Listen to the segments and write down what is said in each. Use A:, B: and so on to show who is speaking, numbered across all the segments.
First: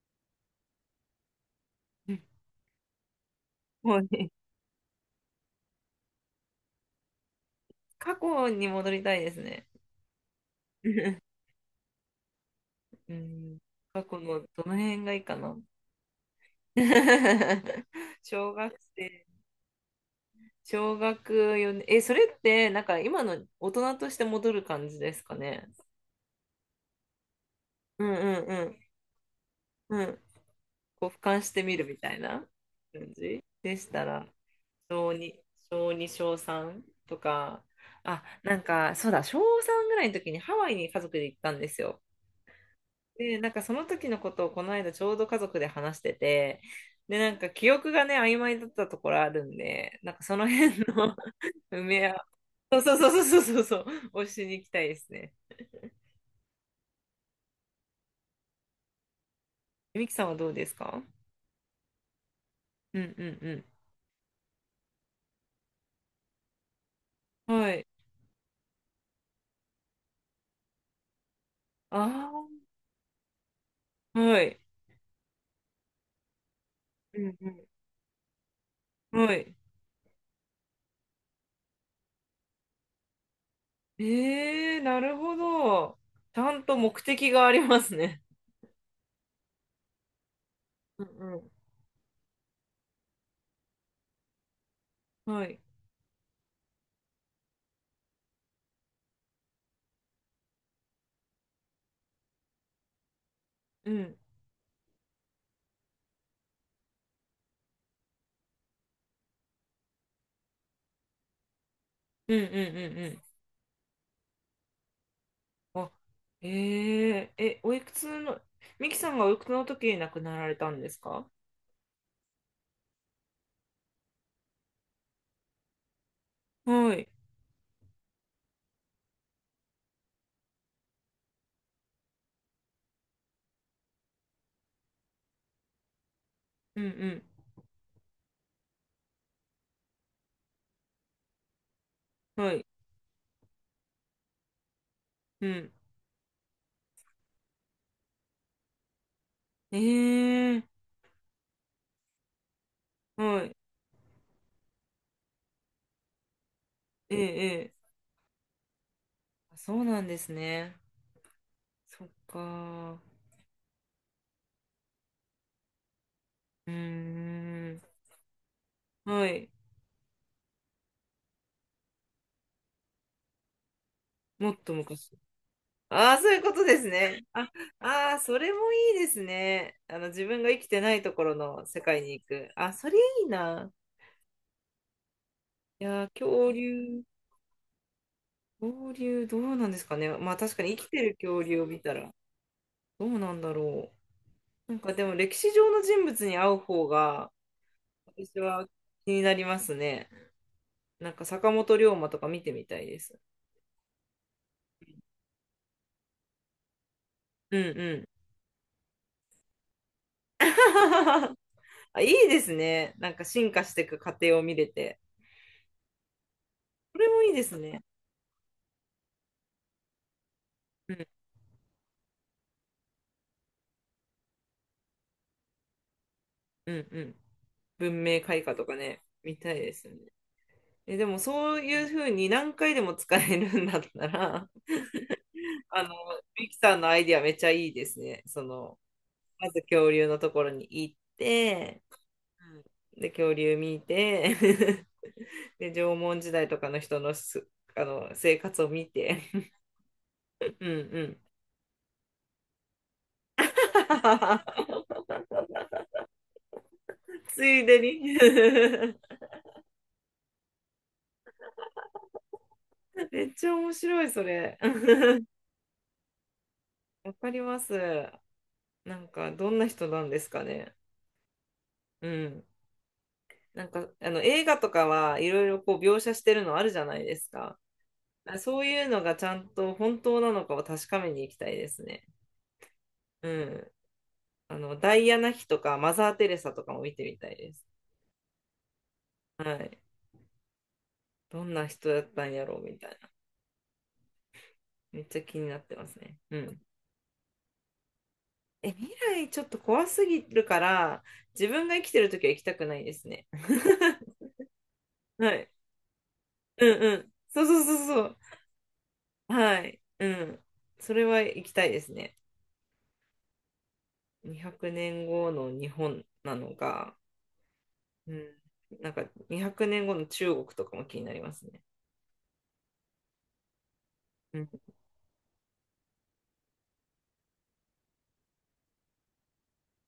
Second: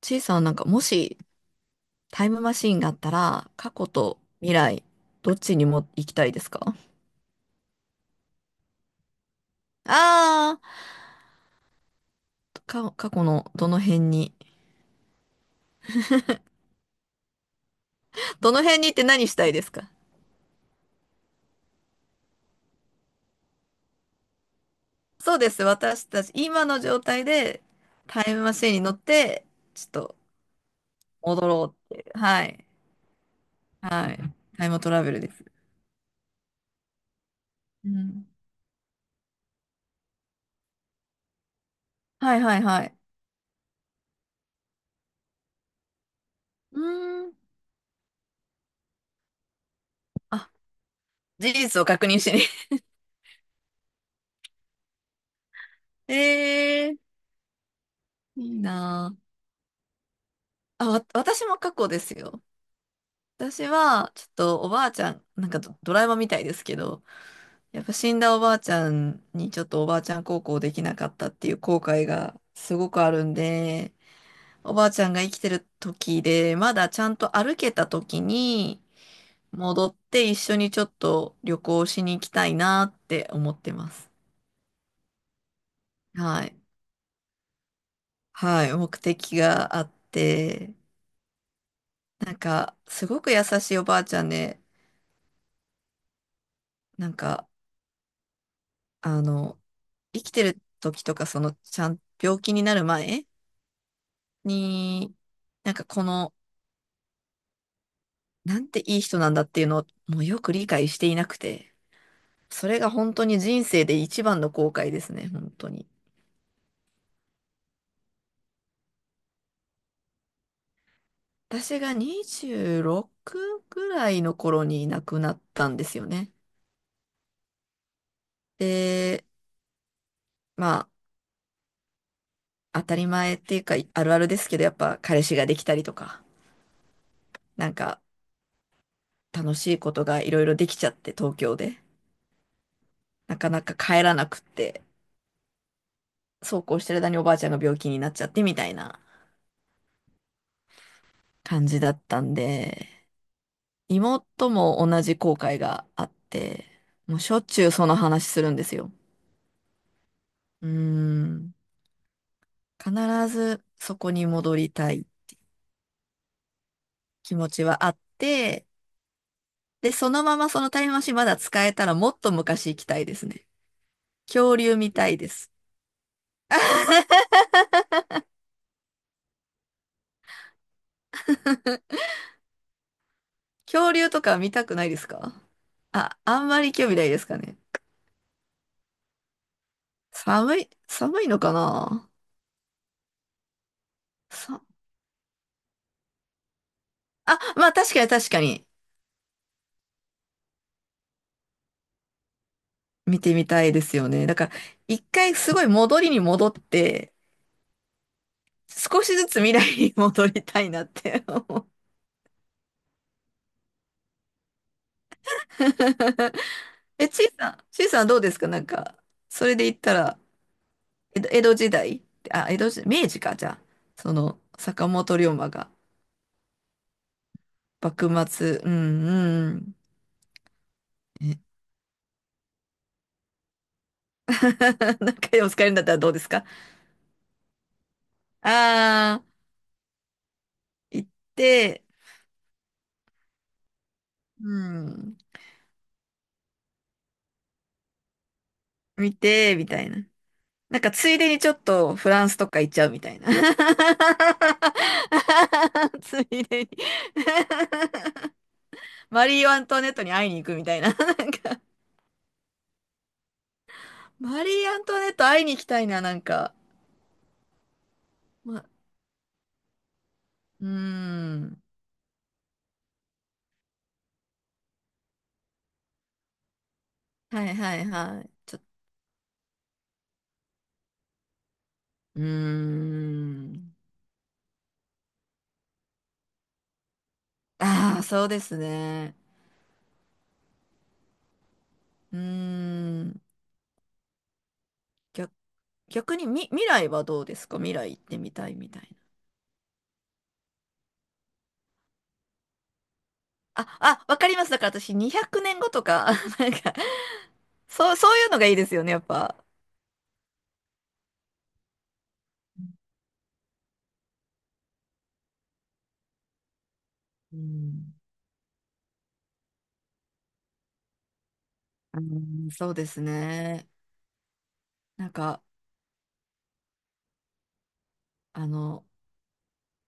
A: ちいさんはなんか、もしタイム マシーンがあったら、過去
B: もう
A: と
B: ね、
A: 未来、どっちにも行きたいですか？
B: 過去に戻りたいですね。
A: ああ 過
B: う
A: 去の
B: ん、
A: どの辺
B: 過去
A: に。
B: のどの辺がいいかな。小
A: どの
B: 学
A: 辺にって
B: 生、
A: 何したいですか？
B: 小学4年、え、それってなんか今の大人として戻る感じですか
A: そうです。
B: ね。
A: 私たち、今の状態で
B: うん
A: タイムマ
B: う
A: シーンに
B: ん
A: 乗って、ちょっ
B: うん。うん。
A: と
B: こう俯瞰
A: 戻
B: して
A: ろ
B: みる
A: うっ
B: み
A: てい
B: た
A: う。
B: い
A: は
B: な
A: い。
B: 感じでした
A: はい。
B: ら、
A: タイムトラ
B: 小
A: ベルで
B: 2、
A: す。
B: 小2、小3とか、
A: う
B: あ、
A: ん。
B: なんかそうだ、小3ぐらいの時にハワイに家族で行ったんですよ。
A: はいはいはい。
B: で、なんかその時のことをこの間ちょうど家族で話してて、
A: う
B: で、
A: ー
B: な
A: ん。
B: んか記憶がね、曖昧だったところあるんで、なんかその
A: あ、
B: 辺の
A: 事
B: 埋
A: 実を
B: め
A: 確
B: 合
A: 認しに。
B: う、そうそうそうそうそうそう、をしに行きたいですね。
A: ええー、いいな
B: ミキさんはどうです
A: あ。あ、
B: か？
A: 私も過去ですよ。
B: うんう
A: 私
B: ん
A: は、ちょっとおばあちゃん、なんかドラえもんみたいですけど、
B: うん。は
A: やっ
B: い。
A: ぱ死んだおばあちゃんにちょっとおばあちゃん孝行できなかったっていう後悔が
B: あ
A: すごくあるんで、
B: あ、はい。
A: おばあちゃんが生きてる時で、まだちゃん
B: う
A: と
B: んう
A: 歩
B: ん。
A: けた時に
B: はい。
A: 戻って一緒にちょっと旅行しに行きたいなって思ってます。
B: ええー、なるほど。ち
A: は
B: ゃ
A: い。
B: んと目的がありますね。
A: はい。目的があって、
B: うんうん。
A: なんか、すごく優しいおばあちゃんで、
B: はい。
A: なんか、あの、生きてる時とか、その、ちゃん、病気になる前
B: うん。
A: に、なんかこの、なんていい人なんだっていうのを、もうよく理解していなくて、
B: うんう
A: そ
B: ん
A: れ
B: う
A: が
B: んう
A: 本
B: ん。
A: 当に人生で一番の後悔ですね、本当に。
B: あ、えええ、おいくつの、ミキさんがおいくつの時に亡くなられたんですか？
A: 私が26ぐらいの頃に亡くなったんですよね。
B: はい。
A: で、まあ、当たり前っていうか、あるあるですけど、やっぱ彼氏ができたりとか、
B: うんう
A: なんか楽しいことがいろいろできちゃって、東京で。
B: ん。はい。
A: なかなか帰らなくって。
B: うん。
A: そうこうしてる間におばあちゃんが病気になっちゃってみたいな
B: ええ、
A: 感じだったんで、
B: はい。
A: 妹も同じ後悔があって、
B: え
A: もうしょっ
B: え
A: ちゅう
B: ええ、
A: その話するんですよ。
B: あ、そうなんです
A: うー
B: ね。
A: ん。
B: そっ
A: 必
B: か。
A: ずそこに戻りたい
B: うー
A: 気持ち
B: ん。
A: はあって、
B: はい。
A: で、そのままそのタイムマシンまだ使えたらもっと昔行きたいですね。
B: もっ
A: 恐
B: と
A: 竜見た
B: 昔。
A: いです。
B: ああ、そういうことですね。あ、ああ、それもいいですね。あの、自分が生きてないところの世界に行く。あ、それいいな。
A: 恐竜とか見たくないですか？
B: いやー、
A: あ、あん
B: 恐
A: まり興味
B: 竜。
A: ないですかね。
B: 恐竜どうなんですかね。まあ確
A: 寒
B: か
A: い、
B: に生きてる
A: 寒いの
B: 恐
A: か
B: 竜を見た
A: な？
B: らどうなんだろ
A: さ
B: う。なんかでも歴史上の人物に会う方が
A: あ、まあ確かに確
B: 私
A: かに。
B: は気になりますね。なんか坂本龍馬とか見てみたいです。
A: 見てみたいですよね。だから、一回すごい戻りに戻って、
B: うんうん。
A: 少しずつ未来に戻りたいなって 思う。
B: あ、いいですね。なんか進化していく過程を見れて。こ
A: え、
B: れ
A: ち
B: も
A: い
B: いいで
A: さん、
B: す
A: ち
B: ね。
A: いさんどうですか？なんか、それで言ったら、
B: うん
A: 江戸時代、あ、江戸時代、明治か、じゃあ、その、坂本龍馬が、
B: うんうん。文
A: 幕
B: 明開化
A: 末、
B: と
A: うん、
B: かね、見
A: う
B: たいで
A: ん、
B: すよね。え、でも
A: ね。
B: そういうふうに何回でも使えるんだった ら、
A: なんかでも使 えるん
B: あ
A: だっ
B: の、
A: たらどうですか？
B: ミキさんのアイディアめっちゃいいですね。その、
A: ああ
B: まず恐竜のところに行っ
A: ー、行っ
B: て、
A: て、
B: で、恐竜見て、
A: うん、
B: で、縄文時代とかの人のあの、生活を見
A: 見
B: て、
A: て、みたいな。
B: うん
A: なんか
B: う
A: つい
B: ん。
A: でにちょっとフランスとか行っちゃうみたいな。ついでに
B: ついでに
A: マリー・アントワネットに会いに行くみたいな。なんか、
B: めっちゃ面白い、そ
A: マリ
B: れ。
A: ー・アントワネット 会いに行きたいな、なんか。
B: わかります。
A: ま、
B: なんか、どんな人なんですか
A: うー
B: ね。
A: ん。
B: うん。なんか、あの、映画とかはいろいろこう描写してるのあるじゃないです
A: はい
B: か。
A: はいはい。
B: あ、そういうのがちゃんと本当なのかを確かめに行きたいですね。
A: うー
B: うん。
A: ん。
B: あの、ダイアナ妃とかマザー・テレサとかも見てみたいです。
A: ああ、そうですね。
B: はい。どんな人だっ
A: うー
B: たんやろうみたいな。
A: ん。
B: めっちゃ
A: 逆、
B: 気になってますね。
A: 逆に
B: うん。
A: 未来はどうですか？未来行ってみたいみ
B: え、
A: たい
B: 未
A: な。
B: 来ちょっと怖すぎるから、自分が生きてるときは行きたくないですね。
A: あ、わか ります。だから私200
B: はい。
A: 年後とか、なん
B: うん
A: か、
B: うん。そうそうそう
A: そう、
B: そ
A: そ
B: う。
A: ういうのがいいですよね、やっぱ。
B: はい。うん。それは行きたいですね。200年後の日本なのか、
A: うん。
B: うん。なんか200年後の中国とかも気になりますね。
A: うん、そうですね。
B: うん。
A: なんか、あの、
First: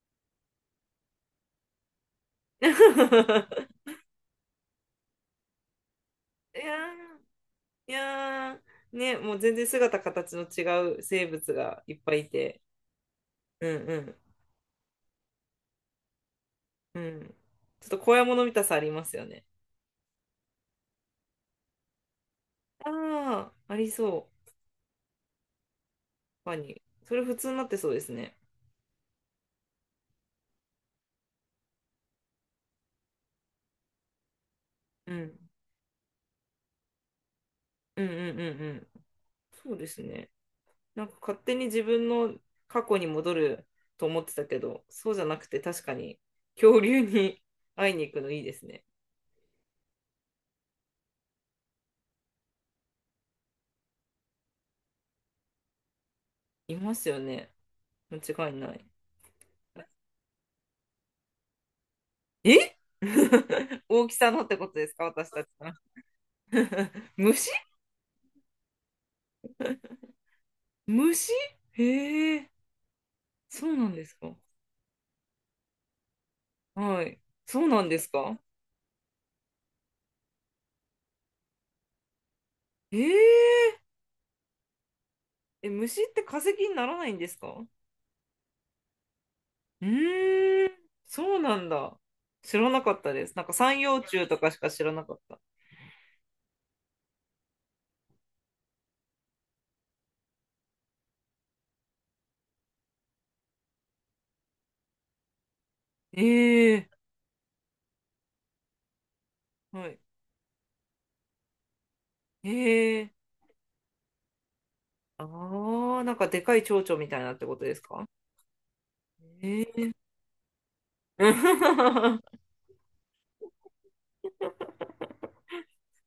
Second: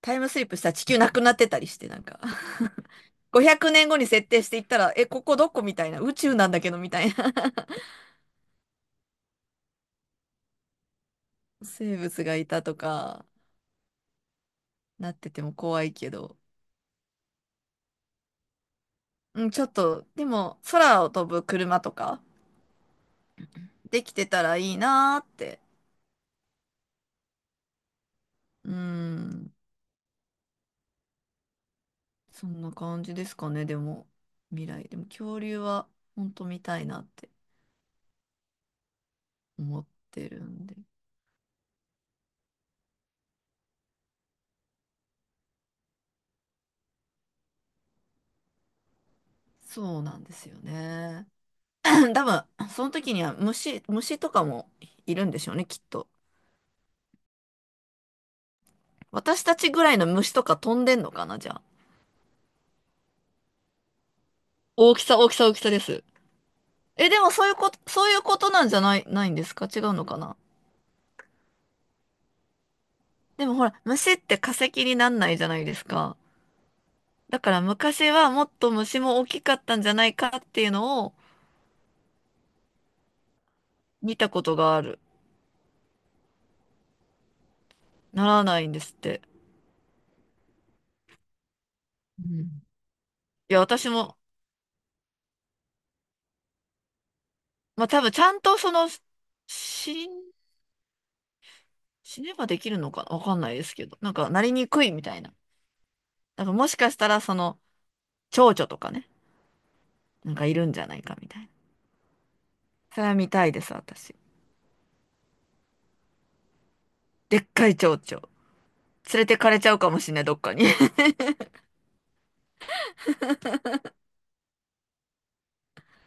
A: タイムスリップしたら地球なくなってたりして、なんか
B: い
A: 500年後に設定していったら、え、ここどこみたいな、宇宙なんだ
B: や
A: けどみたいな。
B: ーいやー、ね、もう全然姿形の違う生物 がい
A: 生
B: っぱい
A: 物
B: い
A: がい
B: て、
A: たとか、
B: うんうん、
A: なってても怖いけど。
B: うん。ちょっと怖いもの見たさありますよね。
A: うん、ちょっと、でも、空を飛ぶ車とか、
B: ああ、あり
A: できて
B: そ
A: た
B: う。
A: らいいなーって。
B: 確かに。それ普通になってそうですね。
A: うん。そんな感じですかね、でも、未来。でも、
B: うん。
A: 恐竜は、本当見たいなって
B: うんうんうんうん。そう
A: 思っ
B: です
A: て
B: ね。
A: るんで。
B: なんか勝手に自分の過去に戻ると思ってたけど、そうじゃなくて確かに恐竜に 会いに行くのいいですね。
A: そうなんですよね。多分、その時には虫とかもいるんでしょうね、きっと。
B: いますよね。間違いない。
A: 私たちぐらいの虫とか飛んでんのかな、じゃあ。
B: え 大きさのってことです
A: 大き
B: か、
A: さ、大
B: 私
A: き
B: た
A: さ、
B: ち
A: 大きさ
B: の？
A: です。え、でも
B: 虫、
A: そういうことなんじゃないんですか？違うのかな？
B: 虫、へえ、
A: でもほ
B: そ
A: ら、
B: うなんで
A: 虫
B: す
A: っ
B: か。
A: て化石になんないじゃないですか。
B: はい。
A: だから
B: そうなんです
A: 昔は
B: か。
A: もっと虫も大きかったんじゃないかっていうのを
B: へえ、
A: 見たことがある。
B: え、虫って化石にならないんですか？
A: ならないんですって。
B: うーん、そうなんだ。
A: うん。
B: 知らなかったです。なんか
A: いや、
B: 三
A: 私
B: 葉
A: も、
B: 虫とかしか知らなかった。
A: まあ多分ちゃんとその、死ん、死ねばできるのかわかんないですけど、なんかなりにくいみたいな。だからも
B: え
A: し
B: え、
A: かしたらその、蝶々とかね、
B: はい。
A: なんかいるんじゃないかみたいな。
B: え
A: それ
B: え、
A: は見たいです、私。
B: ああ、なんかでかい蝶々みたいなっ
A: でっ
B: てこと
A: か
B: で
A: い
B: す
A: 蝶
B: か？
A: 々。連れてかれ
B: え
A: ちゃうか
B: え。
A: もしれない、どっかに。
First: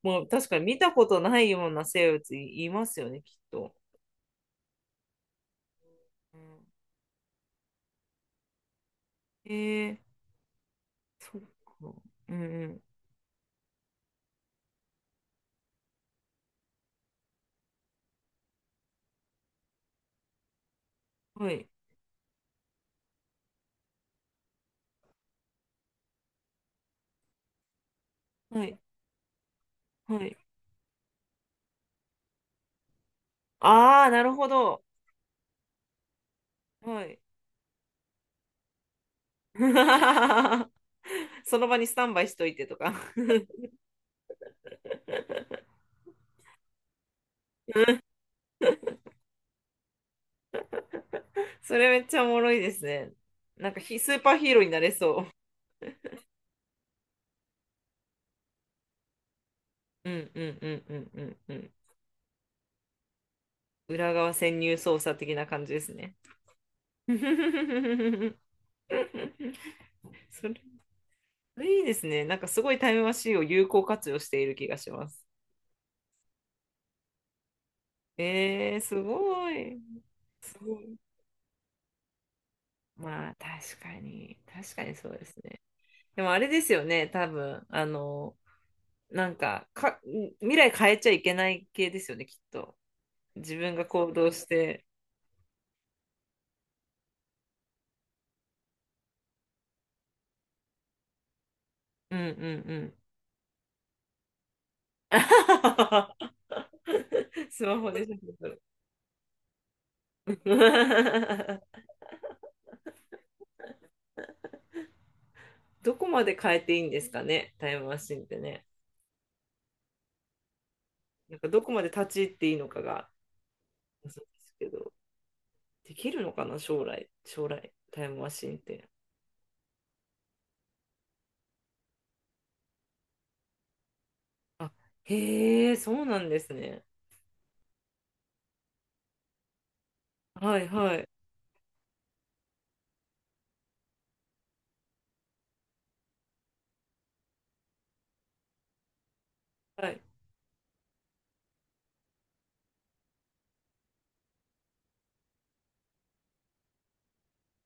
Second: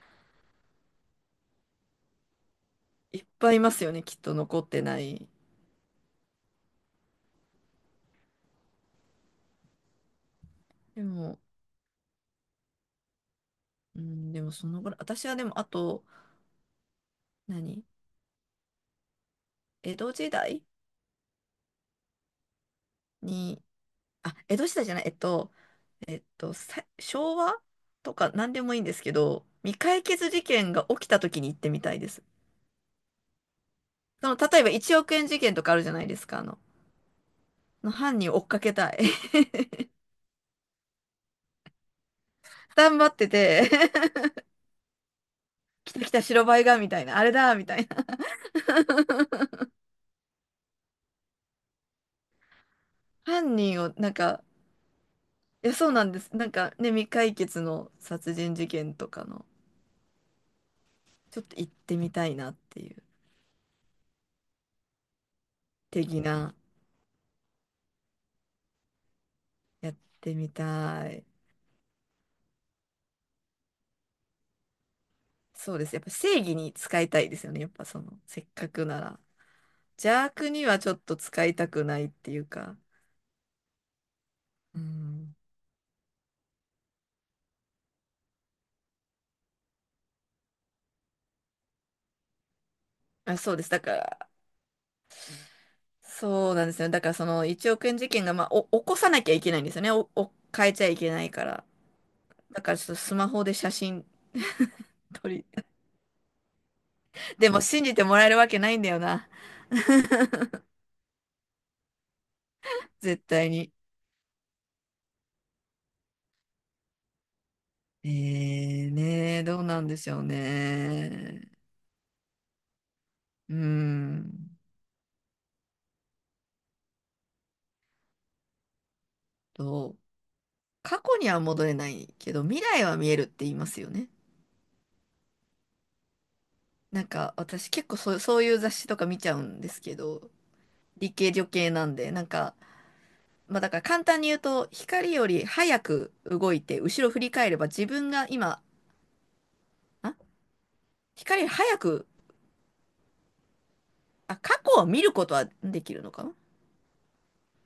B: もう確かに見たことないような生物い、ますよ
A: い
B: ね、
A: っ
B: きっ
A: ぱいいま
B: と。
A: すよね、きっと残ってない。
B: うん、ええ、
A: で
B: そ
A: も、
B: うか。うんうん。
A: うん、でもそのぐらい。私はでも、あと、何江戸時代
B: はい。
A: に、あ、江戸時代じゃない、昭和とか何で
B: は
A: もい
B: い。
A: いんですけど、未解
B: は
A: 決
B: い。
A: 事件が起きた時に行ってみたいです。
B: ああ、な
A: そ
B: る
A: の、
B: ほ
A: 例えば
B: ど。
A: 1億円事件とかあるじゃないですか、
B: はい。
A: の犯人を追っかけたい。
B: その場にスタンバイしといてとか
A: 頑張っ てて。 来た来た白バイが、みたいな、あれだ、みたいな。
B: それめっちゃおもろいですね。
A: 犯
B: なんか
A: 人を、な
B: ス
A: ん
B: ーパー
A: か、
B: ヒーローになれそう。
A: いや、そうなんです。なんかね、未解決の殺人事件とかの、
B: うんうんうんうんうん
A: ちょっ
B: う
A: と行
B: ん。
A: ってみたいなっていう、
B: 裏側潜入捜査的な感じですね。
A: 的な、やって
B: そ
A: み
B: れ、そ
A: たい。
B: れいいですね。なんかすごいタイムマシーンを有効活用している気がします。
A: そうです。やっぱ正義に使いたいですよね。やっぱその、せっかく
B: す
A: なら。
B: ごい。
A: 邪悪
B: す
A: には
B: ご
A: ちょ
B: い。
A: っと使いたくないっていうか。
B: まあ、確かに。確
A: う
B: かにそうで
A: ん。
B: すね。でもあれですよね、多分。あの、なんか、未来変えちゃいけない系ですよね、きっと。
A: あ、そ
B: 自
A: うです。
B: 分
A: だ
B: が
A: か
B: 行
A: ら、
B: 動して。
A: そうなんですよ。だから、その1億円事件が、まあ、起こさなきゃいけないんですよね。変えちゃいけないから。
B: うんう
A: だ
B: ん
A: か
B: う
A: ら、ちょっ
B: ん。
A: とスマホで写真 撮り。でも、
B: スマ
A: 信
B: ホ
A: じ
B: で
A: て
B: 写
A: もらえ
B: 真
A: る
B: 撮
A: わけ
B: る。
A: ないんだよな。絶対に。
B: どこまで変えていいんですかね、タイムマシンってね。
A: ねえ、どうなんでしょう
B: なんか
A: ね。
B: どこまで立ち入っていいのかが、
A: うー
B: そうで
A: ん
B: すけど、できるのかな、将来、タイムマシンって。
A: と、過去には戻れないけど、未来は見えるって言いますよね。
B: あ、へえ、そうなんですね。
A: なんか私結構そうそういう雑誌とか見ちゃうんですけど、
B: はいはい。
A: 理系女系なんで、なんか、まあだから簡単に言うと、光より早く動いて、後ろ振り返れば自分が今、
B: はい。
A: あ、光より早く、あ、過去を見ることはできるのかな？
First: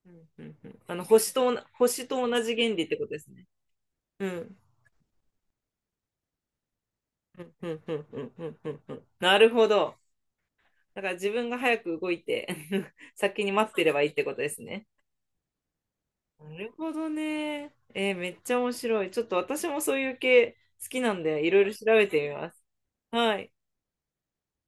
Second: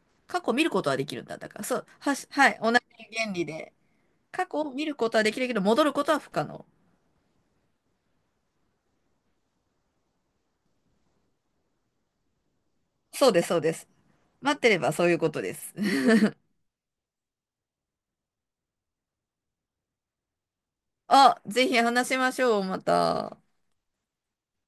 B: うん
A: 過
B: う
A: 去を
B: ん
A: 見
B: う
A: る
B: ん。
A: こと
B: あ
A: は
B: の、
A: できるんだ。だから、そう、
B: 星と同
A: は
B: じ
A: い、同
B: 原
A: じ
B: 理ってことです
A: 原理
B: ね。
A: で、
B: う
A: 過
B: ん。
A: 去を見ることはできるけど、戻ることは不可能。
B: うんうんうんうんうんうんうん。なるほど。だから自分が早く動いて
A: そうで
B: 先
A: す、
B: に
A: そう
B: 待っ
A: で
B: て
A: す。
B: ればいいってことで
A: 待っ
B: す
A: てれ
B: ね。
A: ばそういうことです。
B: なるほどね。めっちゃ面白い。ちょっと私もそういう系好きなん
A: あ、
B: で、いろい
A: ぜ
B: ろ
A: ひ
B: 調べ
A: 話し
B: て
A: ま
B: み
A: し
B: ま
A: ょ
B: す。
A: う、また。
B: はい。